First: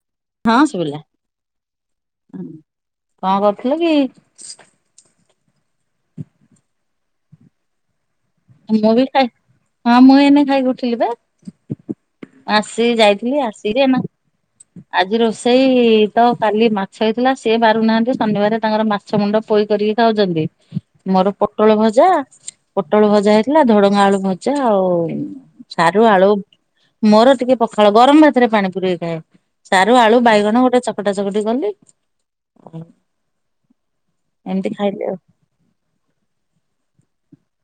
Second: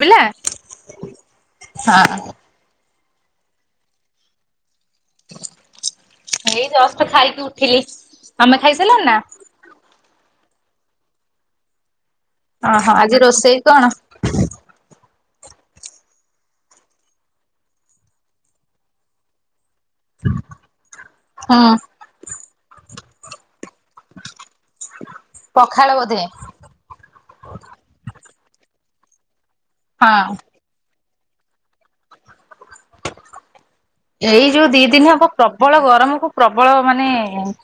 ପିଲା ହଁ ଶୁବିଲା ହଁ। କଣ କରୁଥିଲୁ କି? ଏଇ ଜଷ୍ଟ୍ ଖାଇକି ଉଠିଲି। ତମେ ମୁଁ ଖାଇସାରିଲଣି ବି ନା? ଖାଇ ହଁ ମୁଁ ଏଇନେ ଖାଇ କି ଉଠିଲି ପା। ଓହୋ ଆସିକି ଆଜି ଯାଇଥିଲି ରୋଷେଇ ଆସିକି ଏନା [inaudible] ଆଜି ରୋଷେଇ ତ କାଲି ମାଛ ହେଇଥିଲା ସିଏ ବାରୁନାହାନ୍ତି ଶନିବାର ତାଙ୍କର ମାଛ ମୁଣ୍ଡ ପୋଇ କରିକି ଖାଉଚନ୍ତି ମୋର ହୁଁ ପୋଟଳ ଭଜା ପୋଟଳ ଭଜା ଭଜା ହେଇଥିଲା ଧୋଡଙ୍ଗ ଆଳୁ ଭଜା ଆଉ ପଖାଳ ସାରୁ ବୋଧେ। ଆଳୁ ମୋର ଟିକେ ପଖାଳ ଗରମ ଭାତରେ ପାଣି ପୁରେଇକି ଖାଏ ସାରୁ, ହଁ ଆଳୁ, ବାଇଗଣ ଗୋଟେ ଚକ୍ ଚକଟା ଚକଟି କଲି ଆଉ। ଏଇ ଯୋଉ ଦି ଦିନି ଆଉ ହବ ପ୍ରବଳ ଗରମକୁୁ ପ୍ରବଳ ମାନେ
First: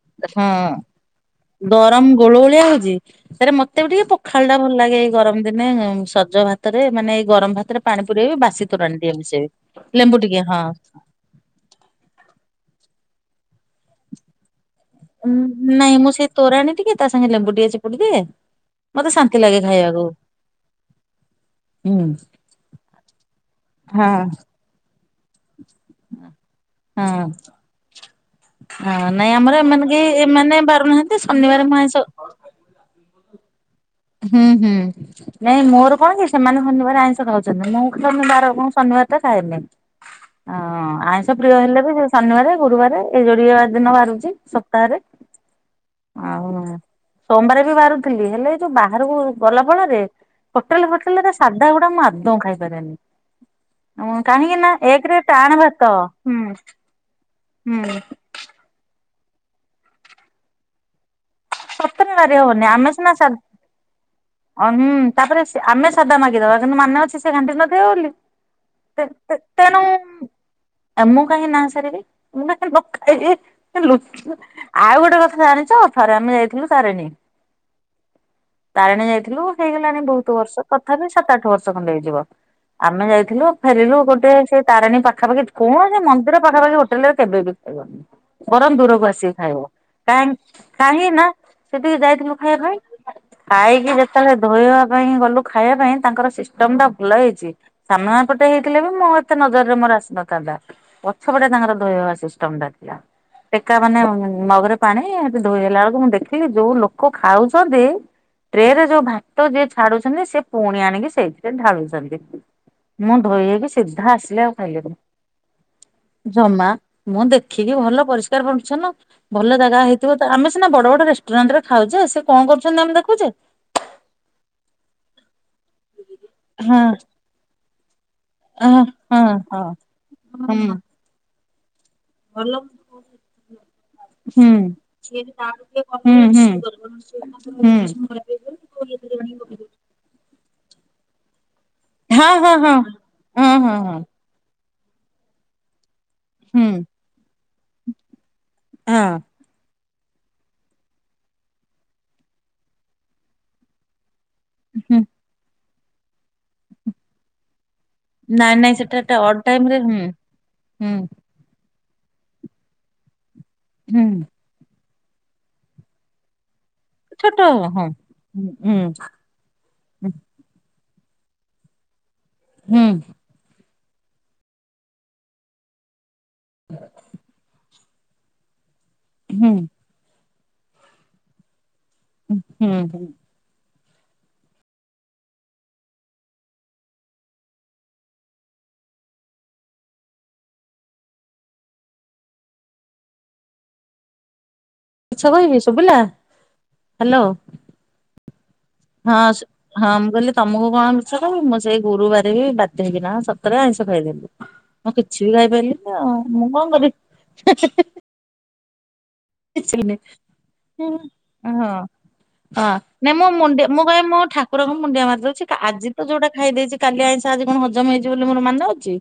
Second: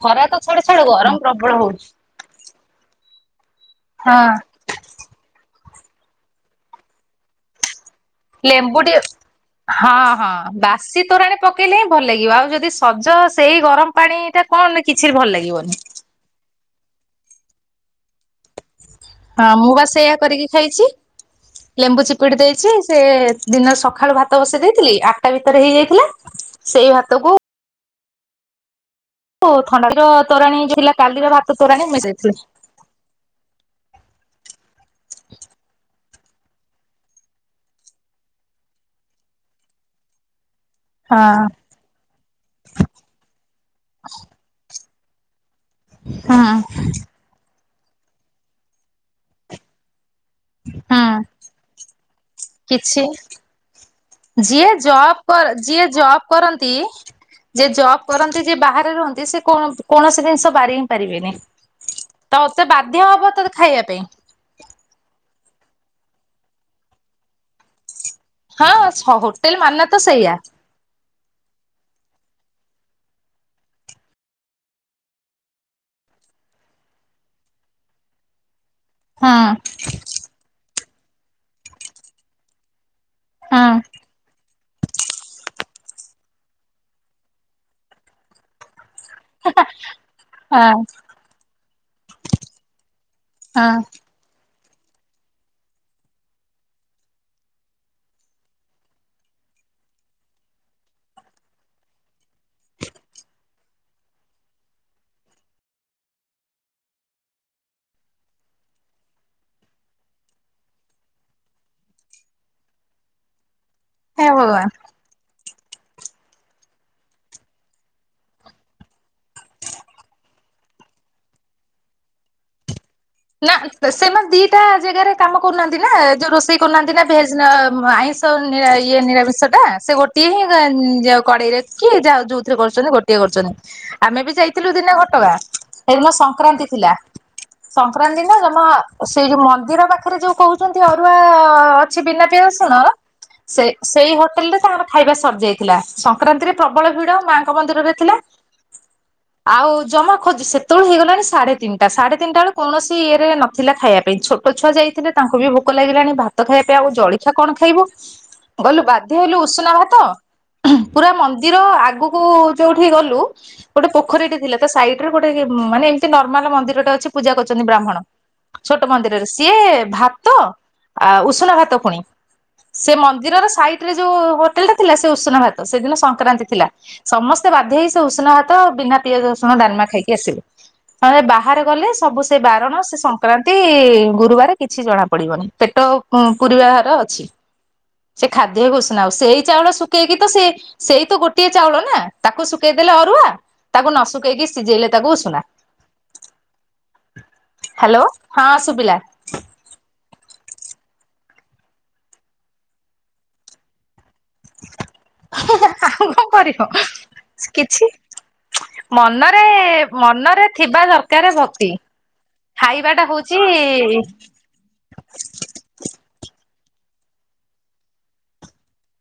ଖରା ତ ହଁ ଛାଡ ଛାଡ ଗରମ ପ୍ରବଳ ହଉଛି ଗରମ୍ ଗୁଳୁଗୁଳିଆ ହଉଚି। ତାରେ ମତେ ବି ଟିକେ ପଖାଳ ଟା ଭଲ ଲାଗେ ଏଇ ଗରମ ଦିନେ ସଜ ଭାତରେ ମାନେ ଏଇ ଗରମ ଭାତରେ ପାଣି ପୁରେଇବି ବାସି ତୁରାଣି ଟିକେ ମିଶେଇ ବି ହଁ ଲେମ୍ବୁ ଟିକେ ହଁ। ବାସି ତୋରାଣୀ ପକେଇଲେ ହିଁ ଭଲ ଲାଗିବ ଆଉ ଯଦି ସଜ ସେଇ ଗରମ ପାଣି ଟା କଣ କିଛି ବି ଭଲ ଲାଗିବନି। ନାଇଁ ମୁଁ ସେଇ ତୋରାଣୀ ଟିକେ ତା ସାଙ୍ଗେ ଲେମ୍ବୁ ଟିକେ ଚିପୁଡି ଦିଏ। ମତେ ଶାନ୍ତି ହଁ ଲାଗେ ମୁଁ ବା ଖାଇବାକୁ ସେଇଆ କରିକି ଖାଇଚି। ଲେମ୍ବୁ ହୁଁ। ଚିପିଡ଼ି ଦେଇଚି ସେ ଦିନରେ ସଖାଳୁ ଭାତ ହଁ। ବସେଇ ଦେଇଥିଲି ଆ ତା ଭିତରେ ହେଇଯାଇଥିଲା ସେଇ ହଁ ଭାତକୁ ହଁ ନାଇଁ ଓ ଆମର ଏମାନେ ଥଣ୍ଡାର କେହି ତୋରାଣୀ ଏମାନେ ଯୋଉ ଥିଲା ବାରୁନାହାନ୍ତି କାଲିର ଭାତ ଶନିବାର ମୁଁ ତୋରାଣୀ ଆଇଁଷ ମିଶେଇଥିଲି ହୁଁ ହୁଁ। ନାଇଁ ମୋର କଣ କି ସେମାନେ ଶନିବାର ଆଇଁଷ ଖାଉଛନ୍ତି। ମୁଁ ଶନିବାର କଣ ଶନିବାର ଟା ଖାଏନି। ହଁ। ଆଇଁଷ ପ୍ରିୟ ହଁ ହେଲେ ବି ଶନିବାର ଗୁରୁବାର ଏ ଯୋଡିଏ ଦିନ ବାରୁଚି ସପ୍ତାହରେ। ହୁଁ ଆଉ ସୋମବାର ବି ବାରୁଥିଲି ହେଲେ ଏ ଯୋଉ ବାହାରକୁ ଗଲା ଫଳରେ ହୋଟେଲ ହୁଁ ଫୋଟେଲରେ ସାଧା ଗୁଡା ମୁଁ ଆଦୌ ଖାଇପାରେନି। କିଛି କାହିଁକି ଯିଏ ନା ଜବ୍ ଏକରେ କର ଟାଣ ଭାତ ଯିଏ ଜବ୍ ହୁଁ କରନ୍ତି ଯିଏ ହୁଁ ଜବ୍ କରନ୍ତି ଯିଏ ବାହାରେ ରୁହନ୍ତି ସେ କୌଣସି ଜିନିଷ ବାରି ହିଁ ପାରିବେନି। ସତରେ ବାରି ତ ତେ ବାଧ୍ୟ ହବ ତତେ ଖାଇବା ପାଇଁ। ଅ ହୁଁ ତାପରେ ସେ -ଆମେ ସାଧା ମାଗିଦବା କିନ୍ତୁ ମାନେ ଅଛି ସେ ଘାଣ୍ଟି ନଥିବ ବଲି। ହଁ ହୋଟେଲ ମାନେ ତ ସେଇଆ। ମୁଁ କାହିଁକି ନା ସାରିବି ମୁଁ କାହିଁକି ନଖାଇବି ଲୁଚି ଆଉ ଗୋଟେ କଥା ଜାଣିଚ ଥରେ ଆମେ ଯାଇଥିଲୁ ତାରିଣୀ। ତାରିଣୀ ହଁ ଲୁଥ ହେଇଗଲାଣି ବହୁତ ବର୍ଷ ତଥାପି ସାତ ଆଠ ବର୍ଷ ଖଣ୍ଡେ ହେଇଯିବ। ଆମେ ଯାଇଥିଲୁ ହଁ ଫେରିଲୁ ଗୋଟେ ସେଇ ତାରାଣୀ ପାଖାପାଖି କୌଣସି ମନ୍ଦିର ପାଖାପାଖି ହୋଟେଲରେ କେବେ ବି ଖାଇବନି ବରଂ ଦୂରକୁ ଆସି ଖାଇବ କାହିଁ ହଁ କାହିଁ ନା ସେତିକି ଯାଇଥିଲୁ ଖାଇବା ପାଇଁ ହଁ ଖାଇକି ଯେତେବେଳେ ଧୋଇବା ପାଇଁ ଗଲୁ ଖାଇବା ପାଇଁ ତାଙ୍କର ସିଷ୍ଟମ ଟା ଭଲ ହେଇଚି ସାମ୍ନା ପଟେ ହେଇଥିଲେ ବି ମୁଁ ଏତେ ନଜରରେ ମୋର ଆସିନଥାନ୍ତା। ପଛପଟେ ତାଙ୍କର ଧୋଇବା ସିଷ୍ଟମ ଟା ଥିଲା। ଟେକା ମାନେ ମଗରେ ପାଣି ଏଠି ଧୋଇ ହେଲା ବେଳକୁ ମୁଁ ଦେଖିଲି ଯୋଉ ଲୋକ ଖାଉଚନ୍ତି। ଟ୍ରେ ରେ ଯୋଉ ଭାତ ଯିଏ ଛାଡୁଚନ୍ତି ସେ ପୁଣି ଆଣିକି ସେଇଥିରେ ଢାଳୁଚନ୍ତି ମୁଁ ଧୋଇ ହେଇକି ସି ସିଧା ହେ ଆସିଲି ଆଉ ଭଗବାନ। ଖାଇଲିନି। ଜମା ମୁଁ ଦେଖିକି ଭଲ ପରିଷ୍କାର ପରିଛନ୍ନ ଭଲ ଜାଗା ହେଇଥିବ ତ ଆମେ ସିନା ବଡ ବଡ ରେଷ୍ଟୁରାଣ୍ଟ ରେ ଖାଉଚେ ସେ କଣ କରୁଚନ୍ତି ଆମେ ଦେଖୁଚେ। ନା ସେମାନେ ଦିଟା ଜେଗାରେ କାମ କରୁନାହାନ୍ତି ନାଁ ଯୋଉ ରୋଷେଇ ହଁ କରୁନାହାନ୍ତି ନା ଭେଜ୍ ନାଁ ଆଇଁଷ ନିରା ହଁ ଇଏ ହଁ ନିରାମିଷଟା ହଁ ସେ ଗୋଟ୍ ହୁଁ ହୁଁ। ସିଏହିଁ କଡ଼େଇରେ କିଏ ଯାଉ ଯୋଉଥିରେ କରୁଛନ୍ତି ଗୋଟିଏ କରୁଛନ୍ତି ଆମେ ବି ଯାଇଥିଲୁ ଦିନେ ଘଟଗାଁ। ହୁଁ ହେଇଦିନ ହୁଁ ହୁଁ। ସଂକ୍ରାନ୍ତି ଥିଲା। ସଂକ୍ରାନ୍ତି ନାଁ ଜମା ସେଇ ଯୋଉ ମନ୍ଦିର ପାଖେରେ ଯୋଉ କହୁଛନ୍ତି ଅରୁଆ କିଛି ବିନା ହଁ ପିଆ ହଁ ହଁ। ରସୁଣ ହଁ ସେ ହଁ ହଁ ସେଇ ହୋଟେଲ୍ ରେ ତାଙ୍କର ଖାଇବା ସରିଯାଇ ଥିଲା ସଂକ୍ରାନ୍ତିରେ ହୁଁ ପ୍ରବଳ ଭିଡ ମାଙ୍କ ମନ୍ଦିରରେ ଥିଲା। ହଁ। ଆଉ ଜମା ଖୋଜୁ ସେତବଳୁ ହେଇଗଲାଣି ସାଢେ ତିନିଟା ସାଢେ ତିନିଟାଳୁ କୌଣସି ଇଏରେ ନଥିଲା ଖାଇଆ ପାଇଁ ଛୋଟ ଛୁଆ ହୁଁ ଯାଇଥିଲେ ତାଙ୍କୁ ବି ଭୋ ଭୋକ ଲାଗିଲାଣି ଭାତ ଖାଇଆ ପିଆ ଆଉ ଜଳିଖିଆ କଣ ଖାଇବୁ। ନାଇଁ ନାଇଁ ଗଲୁ ସେଟା ବାଧ୍ୟ ଟା ହେଲୁ ଅଡ୍ ଟାଇମ୍ ଉଷୁନା ରେ ଭାତ ହୁଁ ହୁଁ ପୁରା ମନ୍ଦିର ଆଗୁ କୁ ଯୋଉଠି ଗଲୁ ଗୋଟେ ହୁଁ। ପୋଖରୀଟେ ଥିଲା। ତା ସାଇଟ୍ ରେ ଗୋଟେ କିଏ ମାନେ ଏମ୍ତି ନର୍ମାଲ ମନ୍ଦିରଟେ ଅଛି ପୂଜା ଛୋଟ କରୁଚନ୍ତି ହଁ ବ୍ରାହ୍ମଣ ହୁଁ ଛୋଟ ହୁଁ ମନ୍ଦିରରେ ସିଏ ଭାତ ଆ ଉଷୁନା ଭାତ ପୁଣି ସେ ମନ୍ଦିରର ସାଇ ରେ ଯୋଉ ହୋଟେଲ ଟା ଥିଲା ସେ ଉଷୁନା ଭାତ ସେଦିନ ସଂକ୍ରାନ୍ତି ଥିଲା ସମସ୍ତେ ବାଧ୍ୟ ହେଇ ସେ ଉଷୁନା ଭାତ ବିନା ପିଆଜ ହୁଁ ରସୁଣ ଡାଲ୍ମା ଖାଇକି ଆସିଲୁ ବାହାରେ ଗଲେ ସବୁ ସେ ବାରଣ ସେ ହୁଁ ସଂକ୍ରାନ୍ତି ତି ଗୁରୁବାରେ କିଛି ଜଣା ପଡିବନି ପେଟ ପୂୁରିବା ହାର ଅଛି। ସେ ଖାଦ୍ୟ ଉଷୁନା ଆଉ ସେଇ ଚାଉଳ ଶୁଖେଇକି ତ ସେ ସେଇ ତ ଗୋଟିଏ ଚାଉଳ ନା ତାକୁ ଶୁକେଇଦେଲେ ଅରୁଆ ତାକୁ ନ ଶୁକେଇକି ସିଝେଇଲେ ତାକୁ ମିଛ ଉଷୁନା। କହିବି ଶୁଭିଲା ହ୍ୟାଲୋ। ହ୍ୟାଲୋ ହଁ ସୁବିଲା। ହଁ ସୁ ହଁ ମୁଁ କହିଲି ତମକୁ କଣ ମିଛ କହିବି ମୁଁ ସେଇ ଗୁରୁବାରେ ବି ବାଧ୍ୟ ହେଇକିନା ସତରେ ଆଇଁଷ ଖାଇଦେଲି। ମୁଁ କିଛି ବି ଖାଇପାରିଲିନି କଣ ଆଉ ମୁଁ କରିବ କଣ କିଛି କରିବି। ମନରେ କିଛି ବି ନାହିଁ। ମନରେ ଥିବା ଦରକାର ହଁ ଭକ୍ତି। ହଁ ଖାଇବାଟା ନାଇଁ ମୁଁ ହଉଛି ମୁଣ୍ଡିଆ ମୁଁ କଇବି ମୋ ଠା ଠାକୁରଙ୍କୁ ମୁଣ୍ଡିଆ ମାରି ଦଉଛି କା ଆଜି ତ ଯୋଉଟା ଖାଇ ଦେଇଛି କାଲି ଆଇଁସ ଆଜି କଣ ହଜମ ହେଇ ଯିବ ବୋଲି ମୋର ମାନେ ଅଛି?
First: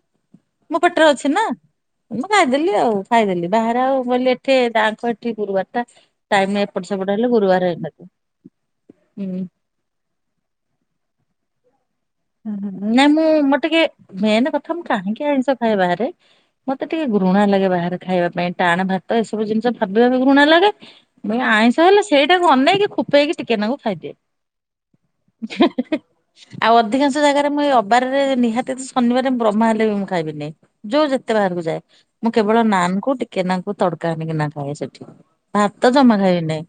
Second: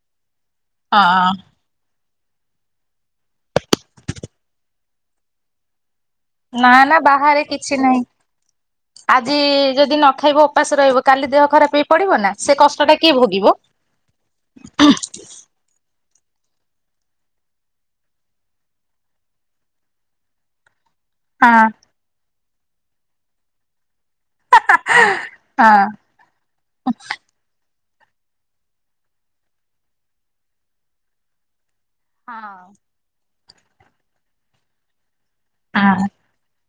ମୋ ପେଟ୍ ରେ ଅଛି ହଁ ନାଁ ମୁଁ ଖାଇଦେଲି ଆଉ ଖାଇଦେଲି ବାହାରେ ଆଉ ବୋଲି ଏଠି ଯାନ୍ ଟି ଗୁରୁବାର୍ ଟା ନା ନା ସେପଟ ହେଲେ ବାହାରେ ଗୁରୁବାର କିଛି ନାହିଁ ହେଇନଥିବ ଆଜି ହୁଁ। ଯଦି ନ ଖାଇବ ଉପାସ ରହିବ କାଲି ଦେହ ଖରାପ ହେଇ ପଡିବ ନାଁ। ହୁଁ ହୁଁ ନାଇଁ ମୁଁ ମୋର ଟିକେ ମେନ୍ କଥା ମୁଁ କାହିଁକି ଆଇଁଷ ଖାଏ ବାହାରେ ମତେ ଟିକେ ଘୃଣା ଲାଗେ ବାହାରେ ଖାଇବା ପାଇଁ ଟାଣ୍ ଭାତ ଏସବୁ ଜିନିଷ ଭାବି ବା ବି ଘୃଣା ଲାଗେ ବି ହଁ ଆଇଁଷ ହେଲେ ସେଇଟାକୁ ଅନେଇକି ଖୁପେଇକି ଟିକେ ନାକୁ ଖାଇଦିଏ। ହଁ ଆଉ ଅଧିକାଂଶ ଜାଗାରେ ମୁଁ ଏ ଅବାରରେ ନିହାତି ଶନିବାରେ ବ୍ରହ୍ମା ହେଲେ ବି ମୁଁ ଖାଇବିନି ଯୋଉ ଯେତେ ବାହାରକୁ ଯାଏ। ମୁଁ କେବଳ ନାନ୍ କୁ ଟିକେ ନାଙ୍କୁ ତଡକା ଆଣିକିନା ଖାଏ ସେଠି। ଭାତ ହଁ ଜମା ଖାଇବି ନାଇ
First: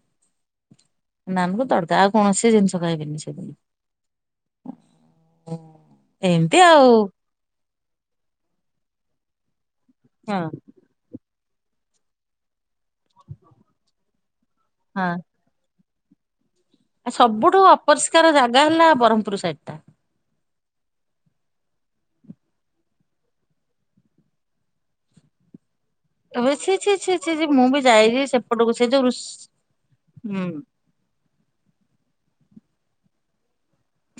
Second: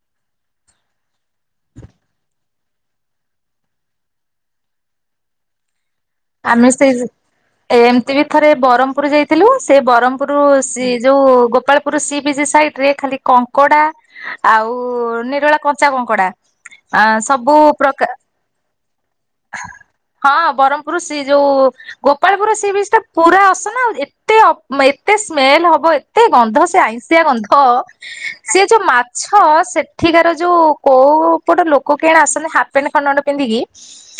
ନାନ୍ କୁ ତଡକା ଆଉ କୌଣସି ଜିନିଷ ଖାଇବିନି ସେଇ [unintelligible] ଆମେ ଆଉ ସେଇ ଏମ୍ତି ବି ଥରେ ବରହ୍ମପୁର୍ ଯାଇଥିଲୁ ସେ ବରହ୍ମପୁର୍ ହଁ ସି ଯୋଉ ଗୋପାଳପୁର୍ ସି ବିଚ୍ ସାଇଡରେ ଖାଲି କଙ୍କଡା ଆଉ ଆ ନିରୋଳା କମ୍ ଚା କଙ୍କଡ଼ା ସବୁଠୁ ଅପରିଷ୍କାର ଜାଗା ହେଲା ବରହ୍ମପୁର୍ ସାଇଟ୍ଟା। ହଁ ବରହ୍ମପୁର୍ ସେ ଯୁ ଗୋପାଳପୁର୍ ସି ବିଚ୍ ଟା ପୁରା ଆସନା ଆଉ ଏତେ ଅପ୍ ଏତେ ସ୍ମେଲ ହବ ଏ ଏତେ ଏବେ ଗନ୍ଧ ଛି ସେ ଛି ଛି ଆଇଁଷିଆ ଛି ଛି ଗନ୍ଧ ମୁଁ ବି ଯାଇଛି ସିଏ ସେପଟକୁ ଯୋଉ ସେ ରୁଷ୍ ମାଛ ସେଠିକାର ଯୋଉ କୋଉ ପଟ ଲୋକ କେଣେ ଆସନ୍ତି ହାପ୍ ପେଣ୍ଟ ଖଣ୍ଡେ ଖଣ୍ଡେ ପିନ୍ଧିକି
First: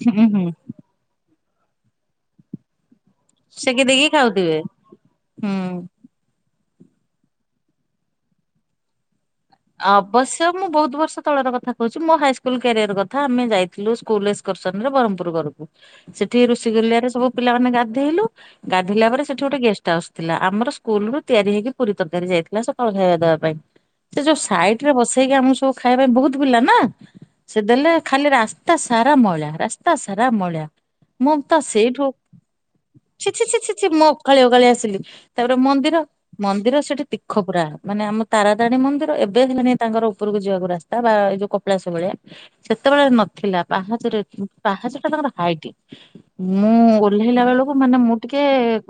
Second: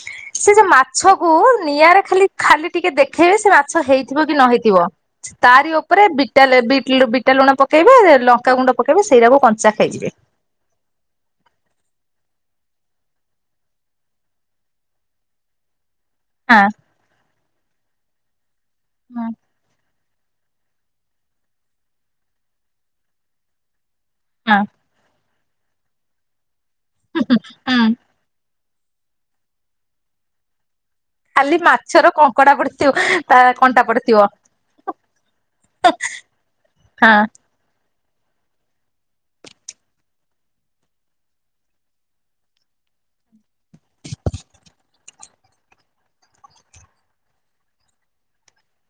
ହୁଁ ହୁଁ। ସିଏ ଯୋଉ ମାଛ କୁ ନିଆଁରେ ଖାଲି ଖାଲି ଟିକେ ଦେଖେଇବେ ସେ ମାଛ ସେକି ଦେଇକି ହେଇଥିବ କି ନ ଖାଉଥିବେ ହେଇଥିବ ତାରି ହୁଁ। ଉପରେ ବି ଟାଲେ ବିଟ଼୍ ଲୁ ବିଟା ଲୁଣ ପକାଇବେ ଲଙ୍କା ଗୁଣ୍ଡ ପକାଇବେ ସେଇରାକୁ ଅ ବସ୍ ତ ମୁଁ ବହୁତ ବର୍ଷ ତଳର କଥା କହୁଛି ମୋ ହାଇସ୍କୁଲ କ୍ୟାରିୟର କଥା। ଆମେ ଯାଇଥିଲୁ ସ୍କୁଲ ଏସକର୍ସନ ରେ ବରହମପୁର ଘରୁକୁ ସେଠି ହଁ ଋଶିକୁଲିଆରେ ସବୁ ପିଲାମାନେ ଗାଧେଇଲୁ ଗାଧେଇଲା ପରେ ହଁ ସେଠି ଗୋଟେ ଗେଷ୍ଟ ଷ୍ଟା ହାଉସ ଥିଲା ଆମର ସ୍କୁଲ ରୁ ତିଆରି ହେଇକି ପୁରୀ ତରକାରୀ ଯାଇଥିଲା ସକାଳୁ ଖାଇବା ଦେବା ପାଇଁ ସେ ଯୋଉ ସାଇଟ ରେ ବସେଇକି ଆମକୁ ସବୁ ଖାଇବା ପାଇଁ ବହୁତ ପିଲା ନା ସେ ହଁ ଦେଲେ ଖାଲି ରା ରାସ୍ତା ସାରା ମଇଳା ରାସ୍ତା ସାରା ମଇଳା ମୁଁ ଖାଲି ତ ସେଇଠୁ ମାଛର କଙ୍କଡା ପଡିଥିବ ଛି ତା ଛି ଛି ଛି କଣ୍ଟା ଛି ମୁଁ ପଡିଥିବ ଓକାଳି ଓକାଳି ଆସିଲି। ତାପରେ ମନ୍ଦିର ମନ୍ଦିର ସେଠି ହଁ। ତୀଖ ପୁରା ମାନେ ଆମ ତାରାତାରେଣୀ ମନ୍ଦିର ଏବେ ହେଲାଣି ତାଙ୍କର ଉପରକୁ ଯିବାକୁ ରାସ୍ତା ବା ଏଇ ଯୋଉ କପିଳାସ ଭଳିଆ ସେତେବେଳେ ନଥିଲା ପାହାଚରେ ପାହାଚ ଟା ତାଙ୍କର ହାଇଟ୍ ମୁଁ ଓହ୍ଲେଇଲା ବେଳକୁ ମାନେ ମୁଁ ଟିକେ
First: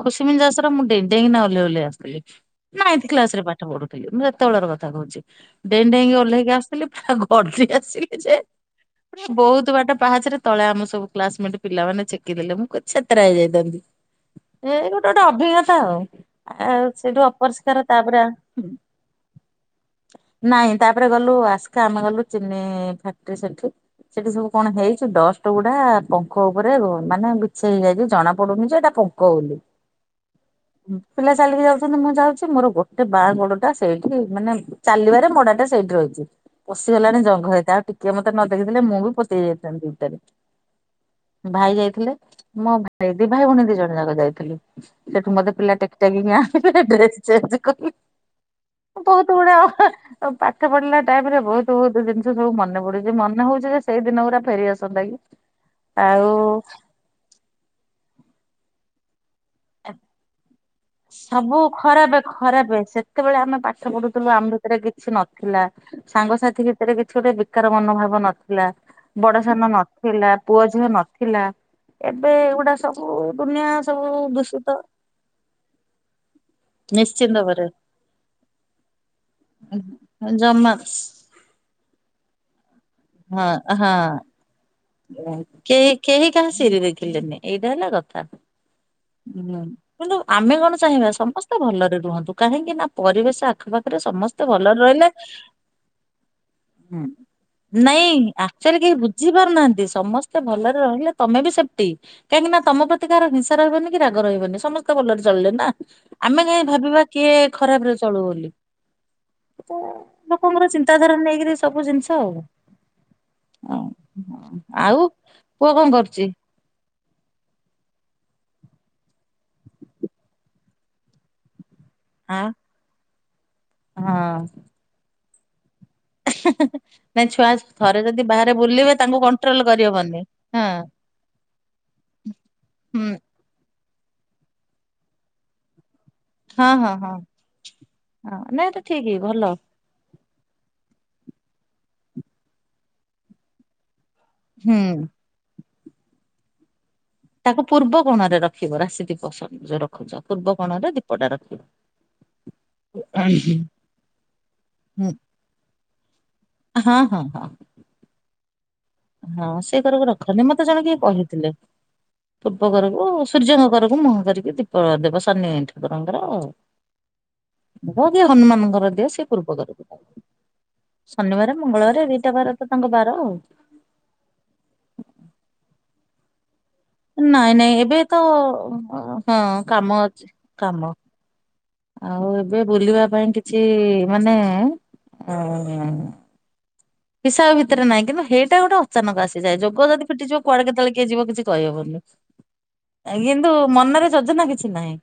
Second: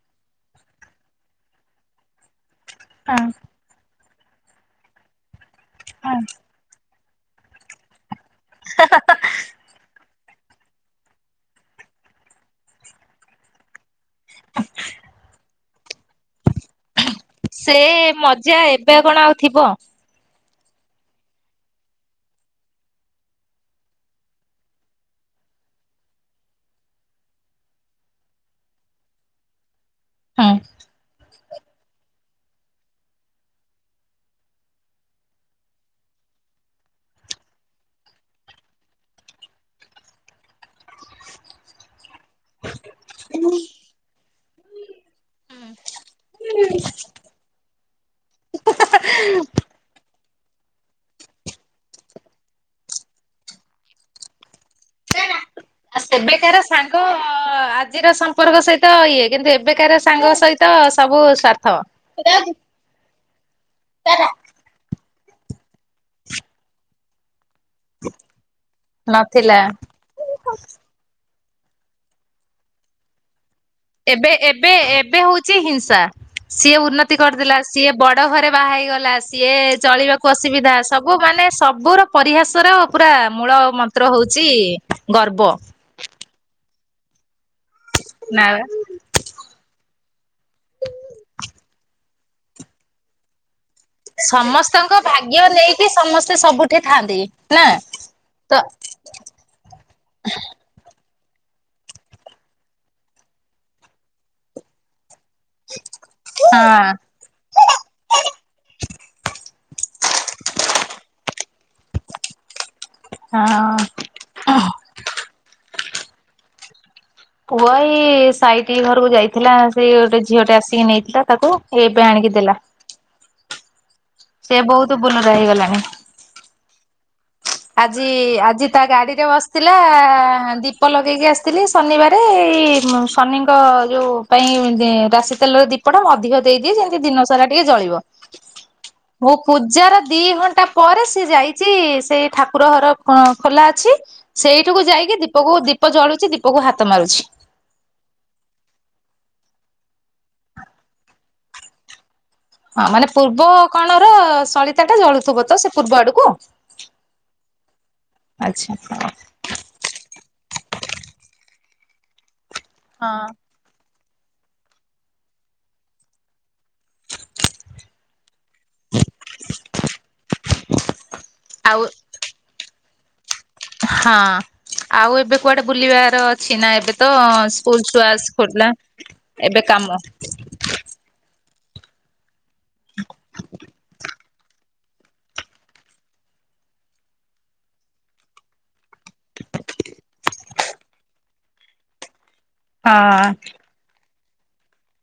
ଖୁସି ମିନ ଜାସର ମୁଁ ଡେଇଁ ଡେଇଁ କିନା ଓହ୍ଲେଇ ଓହ୍ଲେଇ ଆସୁଥିଲି। ନାଇନ୍ଥି ହଁ କ୍ଲାସ ରେ ପାଠ ପଢୁଥିଲି ମୁଁ ସେତେବେଳର କଥା କହୁଛି ଡେଇଁ ଡେଇଁ କି ହଁ ଓହ୍ଲେଇକି ଆସ ବେଲି ପା ଗର୍ଜି ଆସିଲେ ଯେ ବହୁତ୍ ତୁ ବାଟ ପାହାଚ୍ ରେ ତଳେ ଆମ ସବୁ କ୍ଲାସମେଟ୍ ପିଲାମାନେ ଛେକି ଦେଲେ ମୁଁ କ ଛେତେରା ହେଇଯାଇଥାନ୍ତି। ଏଇ ଗୋଟେ ଗୋଟେ ଅଭିଜ୍ଞତା ଆଉ ଆଉ ସେଇଠୁ ଅପରିଷ୍କାର ତାପରେ ଯା ଏବେ କଣ ଆଉ ଥିବ ନାଇଁ ତାପରେ ଗଲୁ ଆସ୍କା ଆମେ ଗଲୁ ଚିନି ଫ୍ୟାକ୍ଟ୍ରି ସେଠି। ସେଠି ସବୁ କଣ ହେଇଛି ଡଷ୍ଟ ଗୁଡା ପଙ୍କ ଉପରେ ମାନେ ବିଛେଇ ହେଇଯାଇଛି ଜଣା ପଡୁନି ଯେ ଏଟା ପଙ୍କ ବୋଲି। [unintelligible] ପିଲା ଚାଲିକି ଯାଉଛନ୍ତି ମୁଁ ଯାଉଛି ମୋର ଗୋଟେ ବାଆଁ ଗୋଡ ଟା ସେଇଠି ମାନେ ଚାଲିବାରେ ମୋଡାଟା ସେଇଠି ରହିଛି। ପଶିଗଲାଣି ଜଙ୍ଘ ହେଇଥା ଆଉ ଟିକେ ମୋତେ ନ ଦେଖିଥିଲେ ମୁଁ ବି ପୋତି ହେଇଯାଇଥାଆନ୍ତି। ଭାଇ ଯାଇଥିଲେ ମୋ ଭାଇ ଦି ଭାଇ ଭଉଣୀ ଦି ଜଣ ଯାକ ଯାଇଥିଲୁ। ସେଠୁ ମୋତେ ପିଲା ଟେକି ଟାକି କି ଆଣିଲେ ଡ୍ରେସ ଚେଞ୍ଜ କଲି, ବହୁତ ଗୁଡେ ଅ ହଁ। ପାଠ ପଢିଲା ଟାଇମରେ ବହୁତ ବହୁତ ଜିନିଷ ସବୁ ମନେ ପଡୁଛି ମନେ ହଉଛି ଯେ ସେଇ ଦିନ ଗୁରା ଫେରିଆସନ୍ତା କି ଆ ସେବେ କାର ଆଉ ସାଙ୍ଗ ଆଜି କା ସମ୍ପର୍କ ସହିତ ଇଏ କିନ୍ତୁ ଏବେ ସବୁ ଖରାପେ ଖରାପେ ସେତେବେଳେ ଆମେ ପାଠ ପଢୁଥିଲୁ ଆମ ଭିତରେ କିଛି ନଥିଲା ସାଙ୍ଗସାଥି ଭିତରେ କିଛି ଗୋଟେ ଧିକାର ମନୋଭାବ ନଥିଲା ବଡ ନଥିଲା ସାନ ନ ଥିଲା ପୁଅ ଝିଅ ନଥିଲା ଏବେ ଏଗୁଡା ସବୁ ଦୁନିଆ ସବୁ ଏବେ ଦୂଷିତ ଏବେ ଏବେ ହଉଛି ହିଂସା ସିଏ ଉନ୍ନତି ନିଶ୍ଚିନ୍ତ କରିଦେଲା ଭାବରେ। ସିଏ ସିଏ ବଡ଼ ଘରେ ବାହା ହେଇଗଲା ସିଏ ଚଳିବାକୁ ଜମା ଅସୁବିଧା ସବୁ ମାନେ ସବୁର ପରିହାସ ର ପୁରା ହଁ ମୂଳ ହଁ ମନ୍ତ୍ର ହଉଛି ଗର୍ବ। କେହି କେହି କାହା ସିରି ଦେଖିଲେନି ଏଇଟା ହେଲା କଥା। ନା କିନ୍ତୁ ଆମେ କଣ ଚାହିଁବା ସମସ୍ତେ ଭଲରେ ରୁହନ୍ତୁ କାହିଁକି ନା ପରିବେଶ ଆଖପାଖ ସମସ୍ତେ ଭଲରେ ସମସ୍ତଙ୍କ ରହିଲେ ଭାଗ୍ୟ ନେଇକି ସମସ୍ତେ ସବୁଠି ଥାଆନ୍ତି ନା ନାଇଁ ତ ଆକଚୁଆଲି କେହି ବୁଝି ପାରୁନାହାନ୍ତି ସମସ୍ତେ ଭଲରେ ରହିଲେ ତମେ ବି ସେପ୍ଟି କାହିଁକି ନା ତମ ପ୍ରତି କାହାର ହିଂସା ରହିବନି କି ରାଗ ରହିବନି ସମସ୍ତେ ତ ଭଲରେ ଚଳିଲେ ନା ଆମେ କାହିଁ ହଁ ଭାବିବା କିଏ ଖରାପରେ ଚଳୁ ବୋଲି ତ ଲୋକଙ୍କର ଚିନ୍ତାଧାରା ନେଇକିରି ସବୁ ଜିନିଷ ଆଉ ହଁ ଆଉ ଆଉ ପୁଅ କଣ କରୁଛି? ପୁଅ ଏଇ ସାଇଟିି ଘରକୁ ଯାଇଥିଲା ସେଇ ଗୋଟେ ଝିଅଟେ ଆସିକି ନେଇଥିଲା ତାକୁ ଏ ଏବେ ଆଣିକି ଆଁ ଦେଲା। ହଁ ସେ ବହୁତ ବୁଲୁରା ହେଇଗଲାଣି ହେଁ ହେଁ ନାଇଁ ଛୁଆ ଥରେ ଆଜି ଯଦି ବାହାରେ ଆଜି ତା ବୁଲିବେ ତାଙ୍କୁ ଗାଡିରେ କଣ୍ଟ୍ରୋଲ ବସିଥିଲା କରିହବନି। ହଁ ଦୀପ ଲଗେଇକି ଆସିଥିଲି ଶନିବାରେ ଏଇ ହୁଁ ଶନିଙ୍କ ଯଉ ପାଇଁ ରାଶି ତେଲର ଦୀପଟା ଅଧିକ ହଁ ଦେଇଦିଏ ହଁ ଯେମିତି ହଁ ଦିନ ସାରା ଟିକେ ଜଳିବ ହଁ ନାଇଁ ଏଟା ଠିକ ମୁଁ ଭଲ ପୂଜାର ଦି ଘଣ୍ଟା ପରେ ସେ ଯାଇଛି ସେଇ ଠାକୁର ଘର ଖୋଲା ଅଛି ସେଇଠିକୁ ହୁଁ। ଯାଇକି ଦୀ ଦୀପକୁ ଦୀପ ଜଳୁଛି ଦୀପକୁ ହାତ ମାରୁଛି। ତାକୁ ପୂର୍ବ କୋଣରେ ରଖିବ ରାଶି ଦୀପ ରଖୁଛ ପୂର୍ବ କୋଣରେ ଦୀପଟା ରଖିବ। ହଁ ମାନେ ପୂର୍ବ କୋଣର ସଳିତା ଟା ହୁଁ ଜଳୁଥିବ ତ ସେ ପୂର୍ବ ଆଡକୁ? ହଁ ହଁ ହଁ। ଆଚ୍ଛା। ହଁ ସେ ଘରକୁ ରଖନି ମୋତେ ଜଣେ କିଏ କହିଥିଲେ। ପୂର୍ବ ଘରକୁ ହଁ। ସୂର୍ଯ୍ୟଙ୍କ ଘରକୁ ମୁହଁ କରିକି ଦୀପ ଦେବ ଶନି ଠାକୁର ଙ୍କର ମୁଁ ବି ହନୁମାନଙ୍କର ଦିଅ ସେ ପୂର୍ବ କରେ ଶନିବାର ଆଉ ମଙ୍ଗଳବାର ଦିଟା ବାର ତ ତାଙ୍କ ବାର ଆଉ। ହଁ ଆଉ ଏବେ କୁଆଡେ ବୁଲିବାର ଅଛି ନା ଏବେ ତ ନାଇଁ ନାଇଁ ସ୍କୁଲ ଏବେ ଛୁଆ ତ ସ୍କୁଲ ଖୋଲା ହଁ ଏବେ କାମ ଅଛି କାମ ଆଉ ଏବେ ବୁଲିବା ପାଇଁ କିଛି ମାନେ ହୁଁ ହୁଁ ହିସାବ ଭିତରେ ନାହିଁ କିନ୍ତୁ ସେଇଟା ଗୋଟେ ଅଚାନକ ଆସିଯାଏ ଯୋଗ ଯଦି ଫିଟିଯିବ କୁଆଡେ କେତେବେଳେ କିଏ ଯିବ କିଛି କହିହବନି। [inaudible] କିନ୍ତୁ ମନରେ ଯୋଜନା କିଛି ନାହିଁ।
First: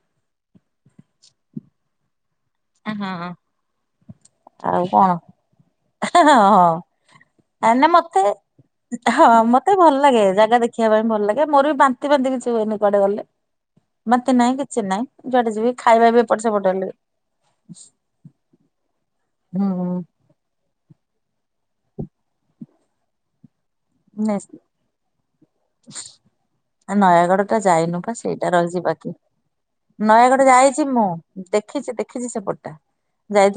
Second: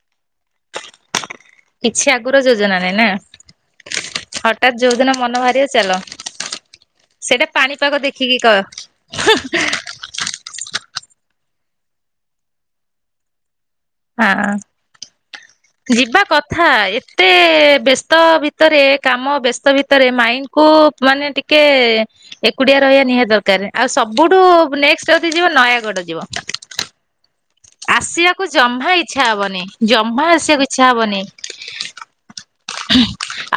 କିଛି ଆଗୁରୁ ଯୋଜନା ନାଇଁ ନା? ହଁ। ହଠାତ୍ ଆଉ ଯୋଉ କଣ ଦିନ ମନ ବାହାରିବ ଚାଲ ହଁ ହଁ ହଁ। ସେଇଟା ମାନେ ପାଣିପାଗ ମତେ ଦେଖିକି କହ ହଁ ମତେ ଭଲ ଲାଗେ ଜାଗା ଦେଖ ଖିବା ପାଇଁ ଭଲ ଲାଗେ ମୋର ବି ବାନ୍ତି ବାନ୍ତି କିଛି ହୁଏନି କଆଡେ ଗଲେ। ମତେ ନାଇଁ ହଁ। କିଛି ନାହିଁ ଯୁଆଡେ ଯିବି ଖାଇବା ଯିବା ବି ଏପଟ କଥା ସେପଟେ ହେଲେ ଏତେ ବ୍ୟସ୍ତ ଭିତରେ କାମ ବ୍ୟସ୍ତ ହୁଁ ଭିତରେ ମାଇଣ୍ଡ କୁ ମାନେ ଟିକେ ଏକୁଡିଆ ରହିବା ନିହାତି ଦର ଆଉ ସବୁଠୁ ନିଶ୍ଚ- ନେକ୍ସଟ ଯିବ ନୟାଗଡ ଯିବ। ନୟାଗଡ଼ ଯାଇନୁ ବା ଆସିବାକୁ ସେଇଟା ଜମା ରହିଯିବା କି ଇଚ୍ଛା ହବନି ଜମା ନୟାଗଡ ଆସିବାକୁ ଇଚ୍ଛା ଯାଇଛି ମୁଁ ହବନି ଦେଖିଛି ଦେଖିଛି ସେପଟେ।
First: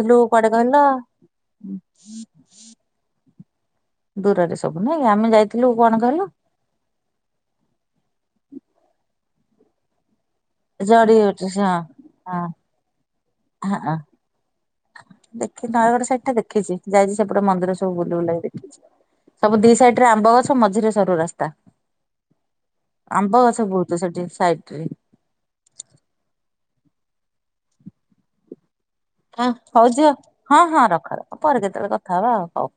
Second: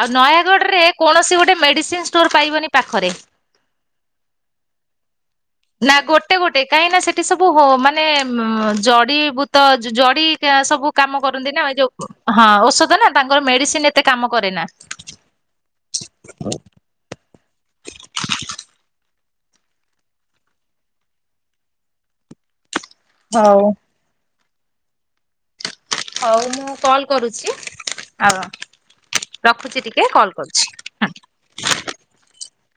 ଆଉ ନୟାଗଡ଼ରେ କୌଣସି ଗୋଟେ ମେଡ଼ିସିନ ଷ୍ଟୋର ପାଇବନି ପାଖରେ। ଦୂରରେ ସବୁ ନାଇଁ ଆମେ ଯାଇ ନା ଗୋଟେ ଗୋଟେ କାହିଁ ନା ସେଠି ସବୁ ହ ମାନେ ଜଡିିବୂତ ଜଡି ସବୁ ଜଡି କାମ ବୁଟି କରନ୍ତି ସେ ନା ଏଇ ଯୋଉ ହଁ ଔଷଧ ନା ତାଙ୍କର ହଁ ମେଡିସିନ ହଁ ଏତେ କାମ କରେ ନା ଦେଖି ନୟାଗଡ ସାଇଡ ଟା ତା ଦେଖିଛି ଯାଇଛି ସେପଟେ ମନ୍ଦିର ସବୁ ବୁଲିବୁଲା ଦେଖିଛି। ସବୁ ଦି ସାଇଡ ରେ ଆମ୍ବ ଗଛ ମଝିରେ ସରୁ ରାସ୍ତା ଆମ୍ବ ହଉ। ଗଛ ବହୁତୁ ସେଠି ସାଇଟିରେ ହଉ ମୁଁ କଲ୍ କରୁଛି ହ। ହଁ ହଉ ଯିବ ହଁ ହଁ ରଖ ରଖ ପରେ କେତେବେଳେ କଥା ହବା ଆଉ ହଉ।